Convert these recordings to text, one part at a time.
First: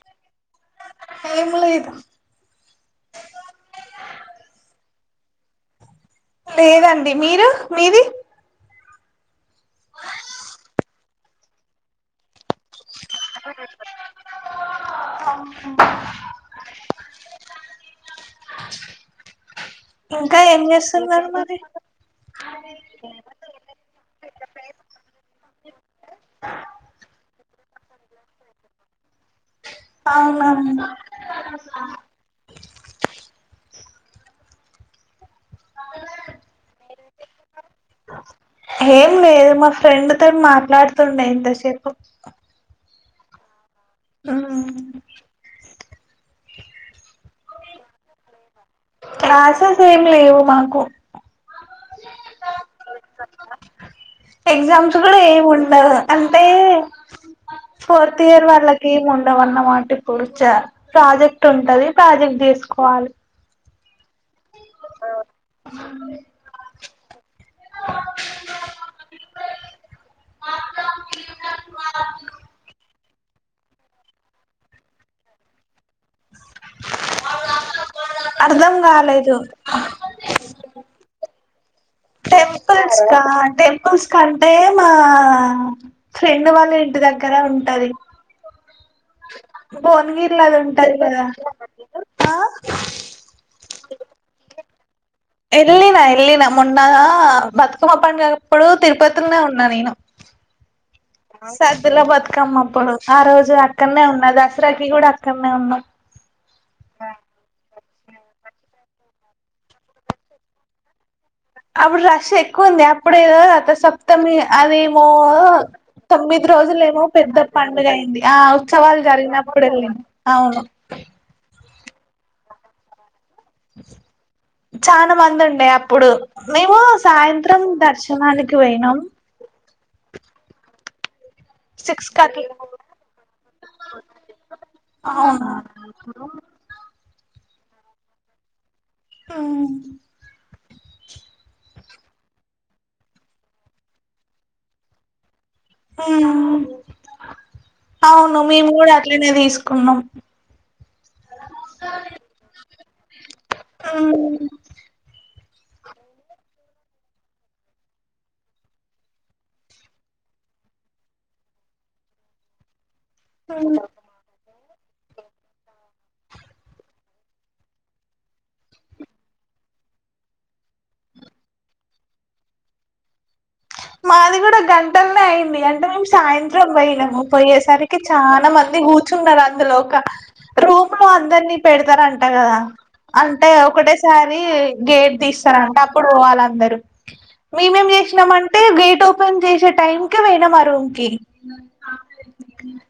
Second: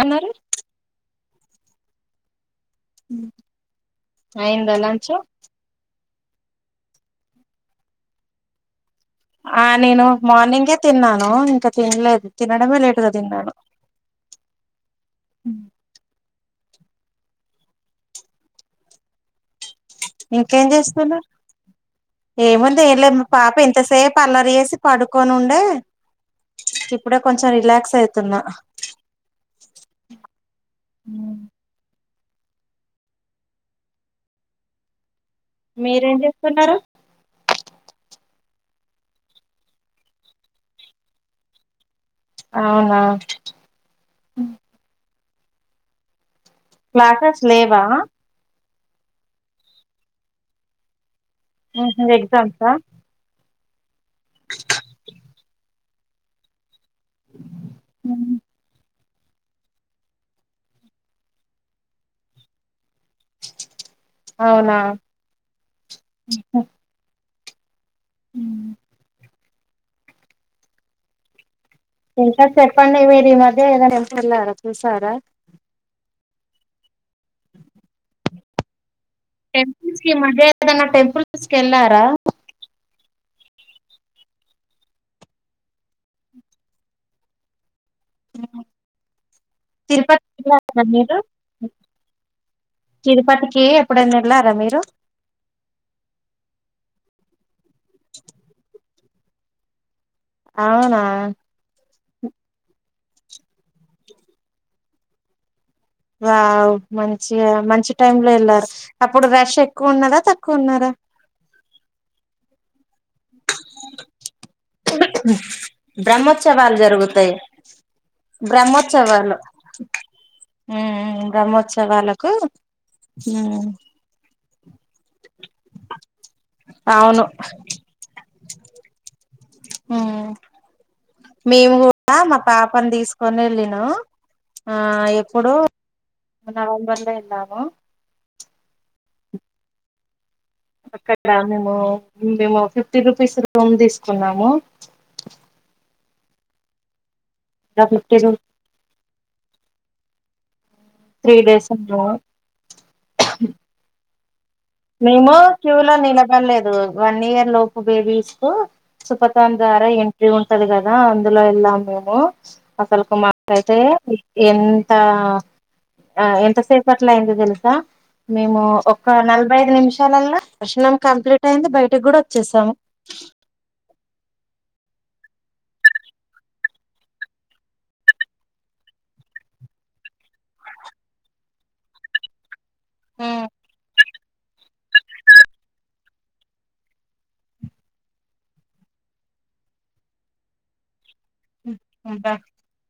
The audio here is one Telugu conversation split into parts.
అన్నారు ఏం లేదు ఉమ్ అయిందా లంచు లేదండి మీరు మీది ఆ నేను మార్నింగే తిన్నాను ఇంకా తిన్లేదు తినడమే లేట్ అమ్ ఇంకా ఏం ఇంకేం చేస్తున్నారు జేసున్నరు మరి ఏముంది ఏం లే మా పాప ఇంతసేపు అల్లరి జేసి పడుకోని ఉండే ఇప్పుడే కొంచెం రిలాక్స్ అయితున అవున మీరేం జేస్తున్నరు ఏం లేదు మా ఫ్రెండ్ తోని మాట్లాడుతుండే ఇంతసేపు అవునా ఊమ్ క్లాసస్ లేవా క్లాసెస్ ఏం లేవు మాకు ఊహు్ ఎగ్జామ్సా ఎగ్జామ్స్ గూడా ఏమి ఉండదు అంటే ఫోర్త్ ఇయర్ వాళ్లాకి ఏమున్ గవన్న మాట ఇప్పుడు చ ప్రాజెక్ట్ ఉంటది ప్రాజెక్ట్ జేస్కోవాలి అవునా ఊహు ఊ ఇంకా చెప్పండి మీరు ఈ మధ్య ఏదైనా ఎళ్తే ఎల్లారా చూసారా అర్దం గాలే టెంపుల్స్కీ ఈ మధ్య ఏదనా టెంపుల్స్కెళారా స్కా టెంపుల్స్ కంటే మా ఫ్రెండ్ వాళ్ళ ఇంటి దగ్గర ఉంటది తిరుపతి భోన్గిరిలా వెళ్ళారా అందుంటది మీరు గదా తిరుపతికి ఎప్పుడైనా ఎళ్ళరా మీరు ఎళ్ళిన ఎళ్ళిన మొన్న బతుకమ్మ పండుగ అప్పుడు తిరుపతిలనే ఉన్నా నేను అవునా సద్దులబత్కమ్మ అప్పుడు ఆ రోజు అక్కడ్నే ఉన్న దసరాకి గూడా అక్కడ్నే ఉన్నం వావ్ మంచిగ మంచి టైం లో ఎళ్ళారు అప్పుడు రష్ ఎక్కువున్నదా తక్కువున్నారా అప్పుడు రష్ ఎక్కువుంది అప్పుడేదో రథసప్తమి అదేమో తొమ్మిది బ్రహ్మోత్సవాలు రోజులు ఏమో జరుగుతాయి పెద్ద పండుగయింది ఆ ఉత్సవాలు బ్రహ్మోత్సవాలు జరిగినప్పుడు వెళ్లిన్ అవును ఉమ్ బ్రహ్మోత్సవాలకు ఉమ్ చానా మంది ఉండే అప్పుడు మేము అవును సాయంత్రం దర్శనానికి వోయినాం ఉమ్ మేము సిక్స్ గూడా మా కట్ల పాపన్ దీసుకొని వెళ్ళినం ఆ ఎప్పుడు అవును అ నవంబర్ లో ఎల్లాము ఆ అక్కడ మేము మేము ఫిఫ్టీ రూపీస్ రూమ్ తీసుకున్నాము ఉమ్ ఫిఫ్టీ రూ అవును మేము గూడా అట్లనే తీసుకున్నాం త్రీ డేస్ అట్ల మేము క్యూ లో నిలబడలేదు వన్ ఇయర్ లోపు బేబీస్కూ సుపతన్ ద్వారా ఎంట్రీ ఉంటది గదా అందులో ఎళ్ళాం మేము అసల్కు మాకైతే ఎన్ తా ఆ ఎంతసేపు అట్లైంది దెల్సా మేము ఒక నల్ ఇరవై ఐదు నిమిషాలల్ల దర్శనం కంప్లీట్ అయింది బైటి గూడా వొచ్చేసాము మాది గూడా గంటల్నే అయింది అంటే మేము సాయంత్రం బోయినము పోయేసరికి చానా మం మీరు కూర్చున్నారా అందులోక రూమ్ లో అందర్నీ పెడతారంట గదా అంటే ఒకటేస సారి గేట్ తెస్తారట అప్పుడు పోవాలందరు మేమేం జేష్నామంటే టే గేట్ ఓపెన్ జేశే టైంకే పోయిన మా రూమ్ కి అబ్బా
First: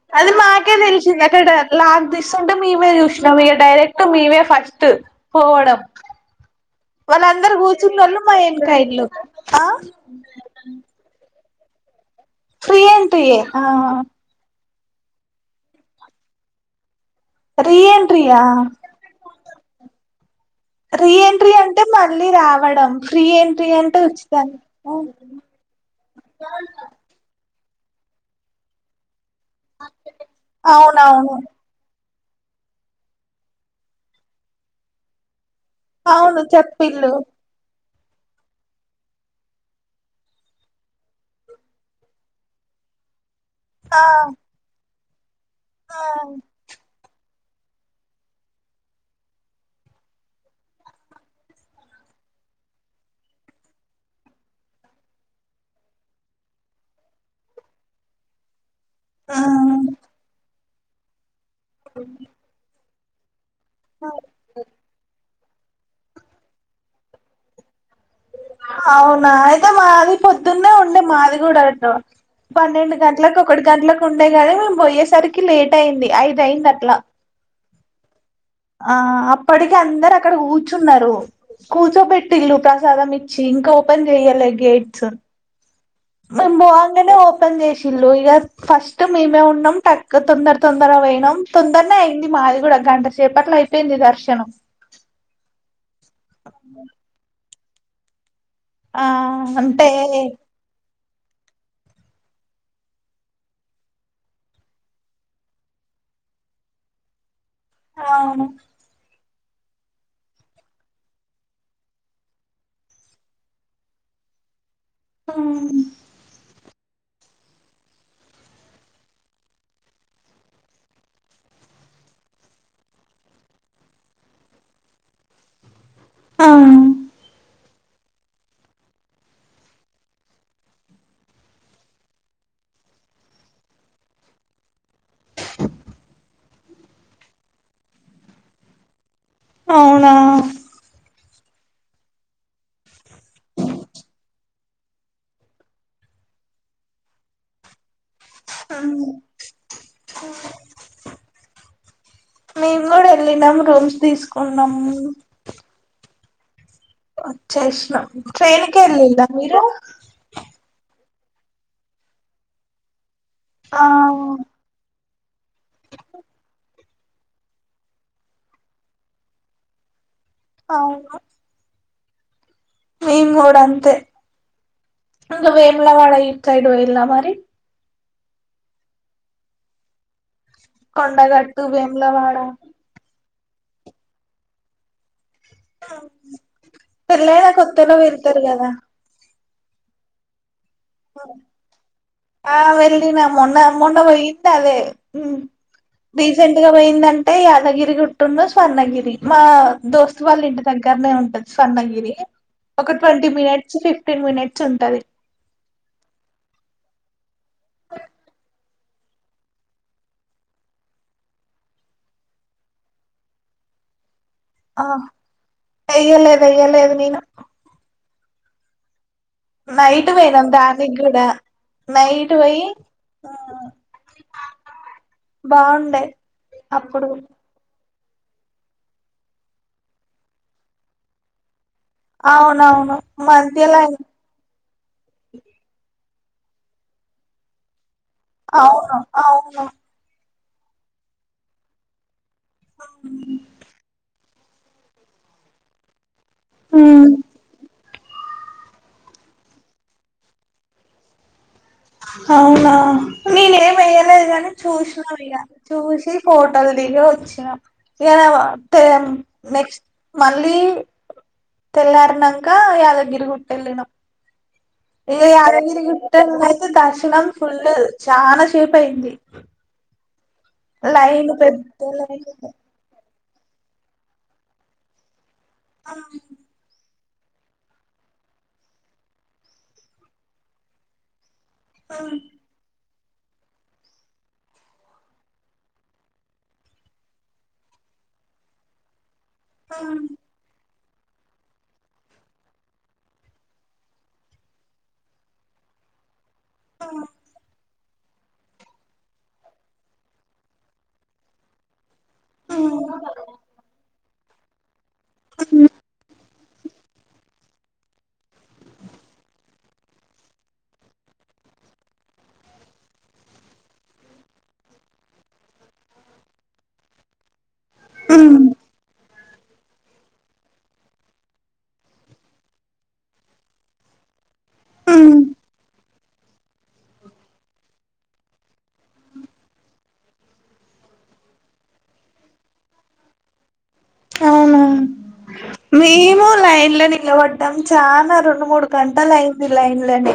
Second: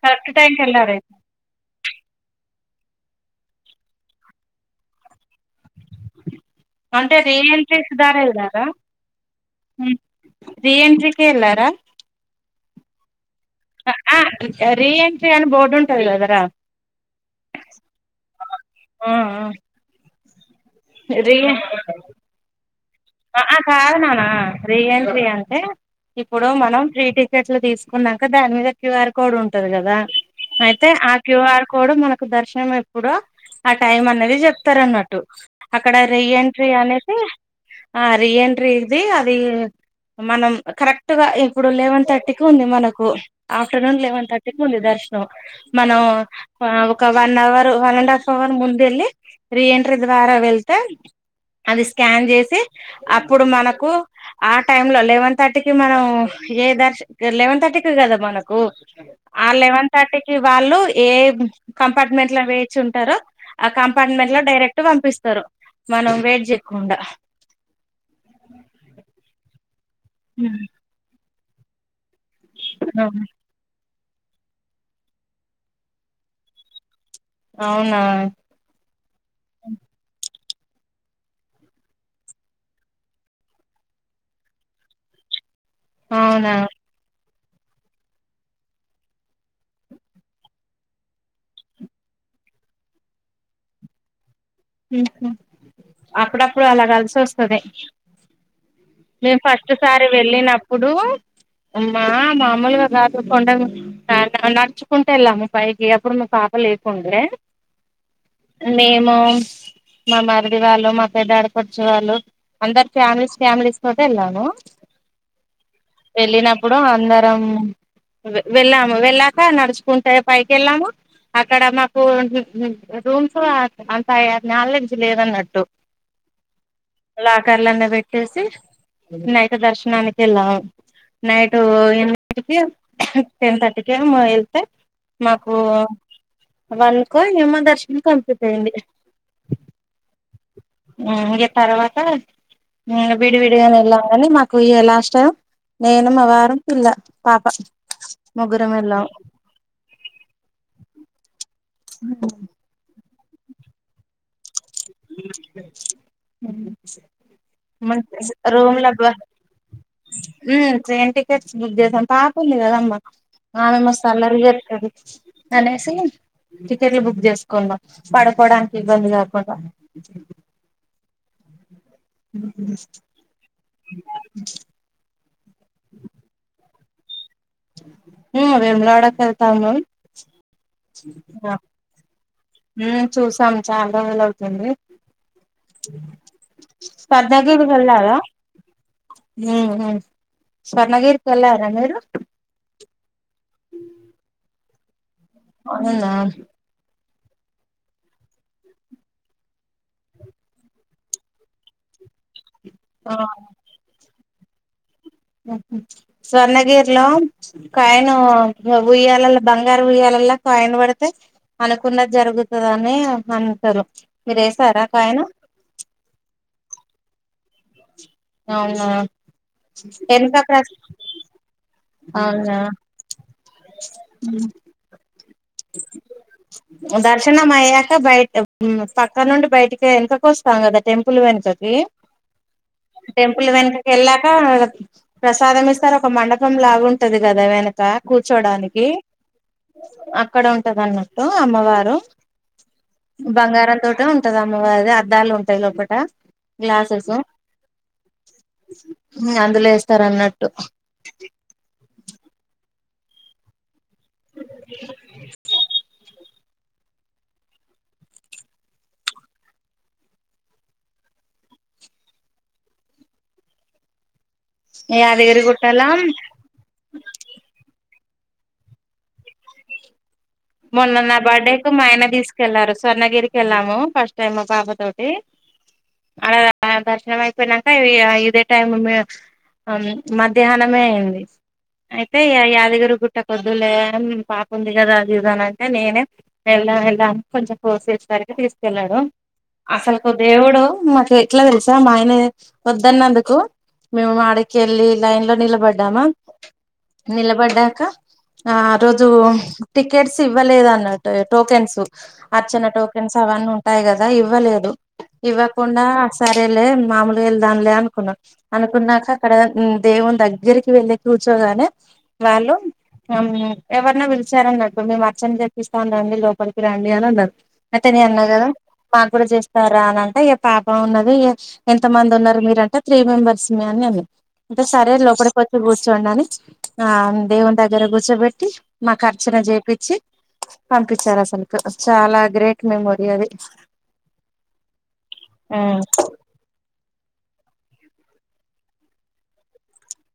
కరెక్ట్ అది టైం కి మాకే వెళ్ళారు అయితే దెల్శింది లాక్ దీస్తూంటే మేమే చూసినం ఇగ డైరెక్ట్ మేమే ఫస్ట్ పోవడం అంటే రీ వాళ్ళందరు ఎంట్రీస్ కూర్చున్నోళ్ళు మా దారేలరా వెనకయిల్లు ఆ రీ ఎంట్రీ కె వెళ్ళారా దా ఫ్రీ ఎంట్రీ యే రీ ఎంట్రీ అని బోర్డు ఉంటది కదరా రీ ఎంట్రీ యా ఆ రీ ఎంట్రీ అంటే మళ్ళీ రావడం ఫ్రీ అ ఆ ఎంట్రీ కాదు అంటే నాన్న రీ ఉచితంగా ఎంట్రీ అంటే ఇప్పుడు మనం ఫ్రీ టికెట్ ట్లు తీసుకున్నాక దాని మీద క్యూ ఆర్ కోడ్ ఉంటది కదా అయితే ఆ అవునవును క్యూ ఆర్ కోడ్ మన కు దర్శనం ఎప్పుడో ఆ టైం అన్నది జెప్తారన్నట్టు అక్కడ రీ అవును ఎంట్రీ చెప్పిల్లు అనేది ఆ రీ ఎంట్రీ ఇది అదీ మనం కరెక్ట్ గా ఇప్పుడు లెవెన్ థర్టీకి ఉంది మనకు ఆఫ్టర్నూన్ ఆ లెవెన్ థర్టీకి ఉంది దర్శనం మనం ఆ ఒక one hour one and half hour ముందెళ్ళీ రీ ఎంట్రీ ద్వారా వెళ్తే అది స్కాన్ జేసి అప్పుడు మనకు ఆ టైమ్ లో లెవెన్ థర్టీకిి మనం ఏ దర్శన్కి లెవెన్ థర్టీకి కద మనకు ఆ లెవెన్ థర్టీకి వాళ్ళు ఏ కంపార్ట్మెంట్ లో వేచి ఉంటరో ఆ కంపార్ట్మెంట్ లో డైరెక్ట్ వంపిస్తారు మనం వేట్ చెయ్యకుండా అవునా మాది హుమ్ పొద్దున్నే ఉండే మాది కూడా ఉంటా పన్నెండు గంటలకు ఒకటి గంటలకు ఉండే గానీ మేం బోయేసరికి లేటైంది ఐదైంది అట్లా అవునా ఆ అప్పటికి అందరు అక్కడ కూర్చ్ ర్చున్నారు కూర్చోబెట్టిల్లు ప్రసాదం ఇచ్చి ఇంకా ఓపెన్ జెయ్యలే గేట్స్ మేం అవునా బొంగానే పెన్ జేశిల్లు ఇగ ఫస్ట్ మేమే ఉన్నాం టక్ తొందర తొందర అయినాం తొందర్నే అయింది మాది గూడా గంటసేపట్ల అయిపేయింది దర్శనం అప్పుడప్పుడు అలా కలిసివస్తది ఆ మేం ఫస్ట్ అంటే సారి వెళ్ళినప్పుడు మా మాములుగ గాదు కొండ నడుచుకుంటేళ్ళాము పైకి అప్పుడు మా పాపలేదు కుండే అవును మేము మా మరిది వాళ్ళు మా పెద్ద ఆడపడ్చు వాళ్ళు అందరు ఫ్యామిలీస్ ఫ్యామిలీస్ తోటి వెళ్ళాము అమ్ ఇప్పుడు అందరం వెళ్ళాము వెళ్ళాక నడుచుకుంటే పైకి వెళ్లమా అక్కడ మాకు రూమ్స్ అంత నాలెడ్జ్ లేదన్నట్టు ఆ లాకర్లంల వెట్టేసి నైట్ దర్శనానికెళ్ళాం నైట్ ఎనిమి దిట్కి టెన్ థర్టీకేమో ఎళ్తే మాకు వన్కో ఏమో దర్శనం కంప్లీట్ అయింది అవునా ఇగ తర్వాత విడివిడిగ వెళ్దాం కాని మాకు ఇ లాస్ట్ నేను మావారు పిల్ల పాప ముగ్గురం వెళ్ళాం ఆహ్ మేము కూడ వెళ్ళినము రూమ్స్ తీసుకున్నాము అచ్చేసిన ట్రైన్ కెళ్ళిన్ లా మీరు ఊ ట్రైన్ టికెట్స్ బుక్ చేసం పాప ఉంది కదమ్మా ఆమె ఆ మస్త అల్లరి జెతది అనేసి టికెట్లు బుక్ చేసుకున్నాం పడుకోడానికి ఇబ్బంది కాకుండా అవున ఇంగ వేములవాడ గిటు సైడు పోయిల్లా మరి ఊ వేమ్లాడకెళ్తాము కొండగట్టు వేములవాడ ఉమ్ చూసాం చాలా రోజులు అవుతుంది పెళ్లయినా కొత్తలో వెళ్తారు కదా ఊహు ఆ వెళ్లిన మొన్న మొన్న పోయిందందే ఉ అవునా రీసెంట్గా పోయిందం టే యాదగిరి గుట్టును స్వర్ణగిరి మా దోస్తు వాళ్ళ ఇంటి దగ్గరనే ఉంటది స్వర్ణగిరి ఒక ట్వంటీ మినిట్స్ ఫిఫ్టీన్ మినిట్స్ ఉంటది స్వర్ణగిరిలో ఒకాయన ఉయ్యాలలో బంగారి ఉయ్యా ల్లా కాయిన్ పడితే అనుకున్నది జరుగుతది అని అంటరు అ వెయ్యలేదు వెయ్యలేదు నేను అవునా నైట్ ఎంత పోయినాం ప్రచ్ దానికి కూడా నైట్ అవునా పోయి ఆ ఊ బాగుండే అప్పుడు దర్శనమయ్య క బయట ఊ పక్క నుండి బయటికి వెనకకు వస్తాం కదా టెంపుల్ వెనకకి అవునవును టెంపుల్ మధ్యలో వెనకకకేళ్ళాక ప్రసాదం ఇస్తారు ఒక మండపం లాగుంటది కదా వెనక కూర్చోడానికి అవును అవును అ అక్కడ ఉంటది అన్నట్టు అమ్మవారు బంగారం తోటో ఉ టది అమ్మవారిది అద్దాలు ఉంటాయి లోపట గ్లాసెసు అందులో వేస్తరు అన్నట్టు అవునా నేనేమి వెయ్యలేదు కాని చూసినం ఇగ చూసి ఫోటోల్ దిగి వచ్చినం ఇగ మేము పేం నెక్స్ట్ మళ్ళీ తెల్లారినంక యాదగిరి గుట్ట ఎళ్ళినం ఇగ యాదగిరి గుట్టలనయితే దర్శనం ఫుల్లు చాన సేప్ అయింది మొన్న నా లైన్ బర్త్డే కు మా పెద్ద ఆయన లైన్ తీసుకెళ్లారు స్వర్ణగిరికి వెళ్ళాము ఫస్ట్ టైమ్ మ పాప తోటి ఆడ అపారు న్నం అయిపోయినంక ఇగ ఇదే టైమ్ మె అ మధ్యాహ్నమే అయింది అయితే ఇగ యాదగిరి గుట్ట కొద్దులే అని పాప ఉంది కదా దిగుతానంటే నేనే వెళ్లాం వెళ్లాం కొంచెం ఫోర్స్చేసేసరికి తీసుకెళ్ళాడు అసలుకు దేవుడు మాకు ఎట్లా తెలుసా మా ఆయనే వద్దన్నందుకు మేము ఆడికెళ్లి లైన్ లో నిలబడ్డామా నిలబడ్డాంక ఆ ఆ రోజు టికెట్స్ ఇవ్వలేదు అన్నట్టు టోకెన్స్ అర్ఛన టోకెన్స్ అవన్నీ ఉంటాయి కదా ఇవ్వలేదు ఇవ్వకుండా సరేలే మామూల్గేల్ దానిలే అనుకున్నాం అనుకున్నాక అక్కడ దేవున్దగ్గరికి వెళ్ళి కూర్చోగానే వాల్ ళ్లు అమ్ ఎవర్నో విల్ పిచ్చారన్నట్డు మేము అర్చన జేప్పిస్తాను రండి లోపలికి రండి అన్నారు అయితే నే అన్నా కదా మాకు కూ చేస్తారా అని అంటే ఏ పాప ఉన్నది ఎంతమందున్నారు మీరంటే త్రీ మెంబెర్స్మీ అని అ అంటే సరే ఉ లోపలికోచ్చి కూర్చోండి అని ఆ దేవుని దగ్గర కూర్చోబెట్టి మా అర్చన చేయిచ్చి పంపించారు అసల్కు చాలా గ్రేట్ మెమొరీ అది అవునా ఆ మేము లైన్లని నిలపడ్డం చానా రెండు మూడు గంటలైంది లైన్లని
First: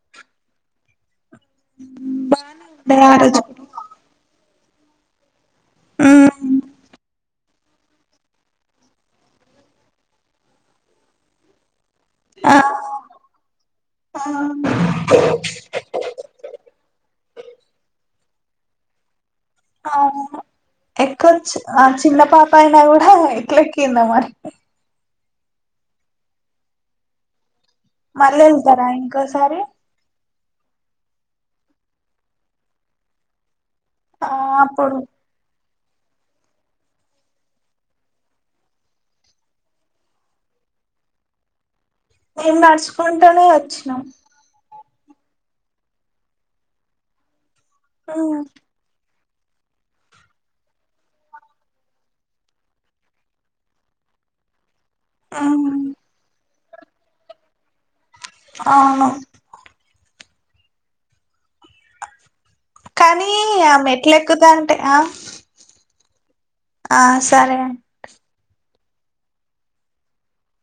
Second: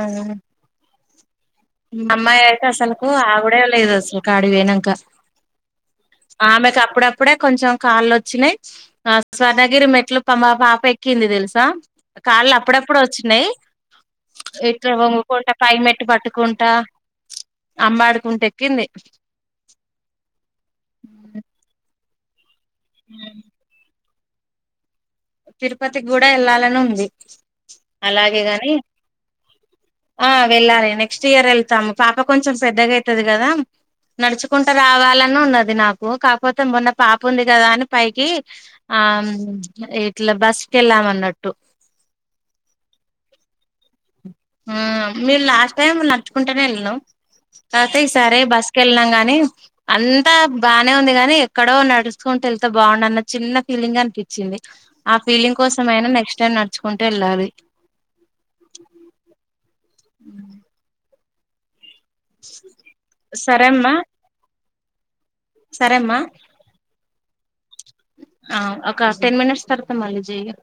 ఆహ్ మా ఆమ్మాయి అయితే బానే ఉండే అసల్కు ఆ రోజు ఆగుడే లేదు అస్సలు ఆడికి పోయినాక ఉమ్ ఆమెకి ఆప్పుడప్పు అప్పుడే కొంచెం కాళ్ళోచ్చినాయి ఆ స్వర్ణగిరి మెట్లు పాపేక్కింది తెల్సా ఆ కాళ్ళప్పుడప్పుడోచ్చినయి ఆ ఇట్లా వంగుకుంట పై మెటు పట్టు పట్టుకుంటా అంబడుకుంటేక్కింది ఎక్కోచ్చు ఆ చిన్న పాపైనా కూడా ఎట్లెక్కిందో మరి తిరుపతికి కూడా వెళ్ళాలని ఉంది అలాగే మళ్ళీ గాని ఏళ్తారా ఇంకోసారి ఆ వెళ్ళాలి నెక్స్టిర్ వెళ్తాము పాప కొంచెం పెద్దగైతది కదా ఆ నడుచుకుంటూ అప్పుడు రావాలనున్నది నాకు కాకపోతే మొన్న పాప ఉంది కదా అని పైకి ఆ ఇట్ల బస్కిళ్లామన్నట్టు మేం నడుచుకుంటానే వచ్చినం ఆ మీము లాస్ట్ టైం నడుచుకుంటేనే వెళ్ళాం కాపోతే ఈసారే ఉమ్ బస్సుకేళ్ళినం గానీ కానీ అంతా బానే ఉంది గాని ఎక్కడో నడుచుకుంటూ వెళ్తే బాగుండన్ని చిన్న ఫీలింగ్ అనిపించింది ఆ ఫీలింగ్ ఉమ్ కోసమైనా నెక్స్ట్ టైం నడుచుకుంటేళ్ళాలి ఆవును ఉహ్ కానీ ఆ సరేమ్మా మెట్టేక్కుతాంటే ఆ సరేమ్మా ఆ సరే అండి ఆ ఒక టెన్మినిట్స్ తర్వాత మళ్ళీ చెయు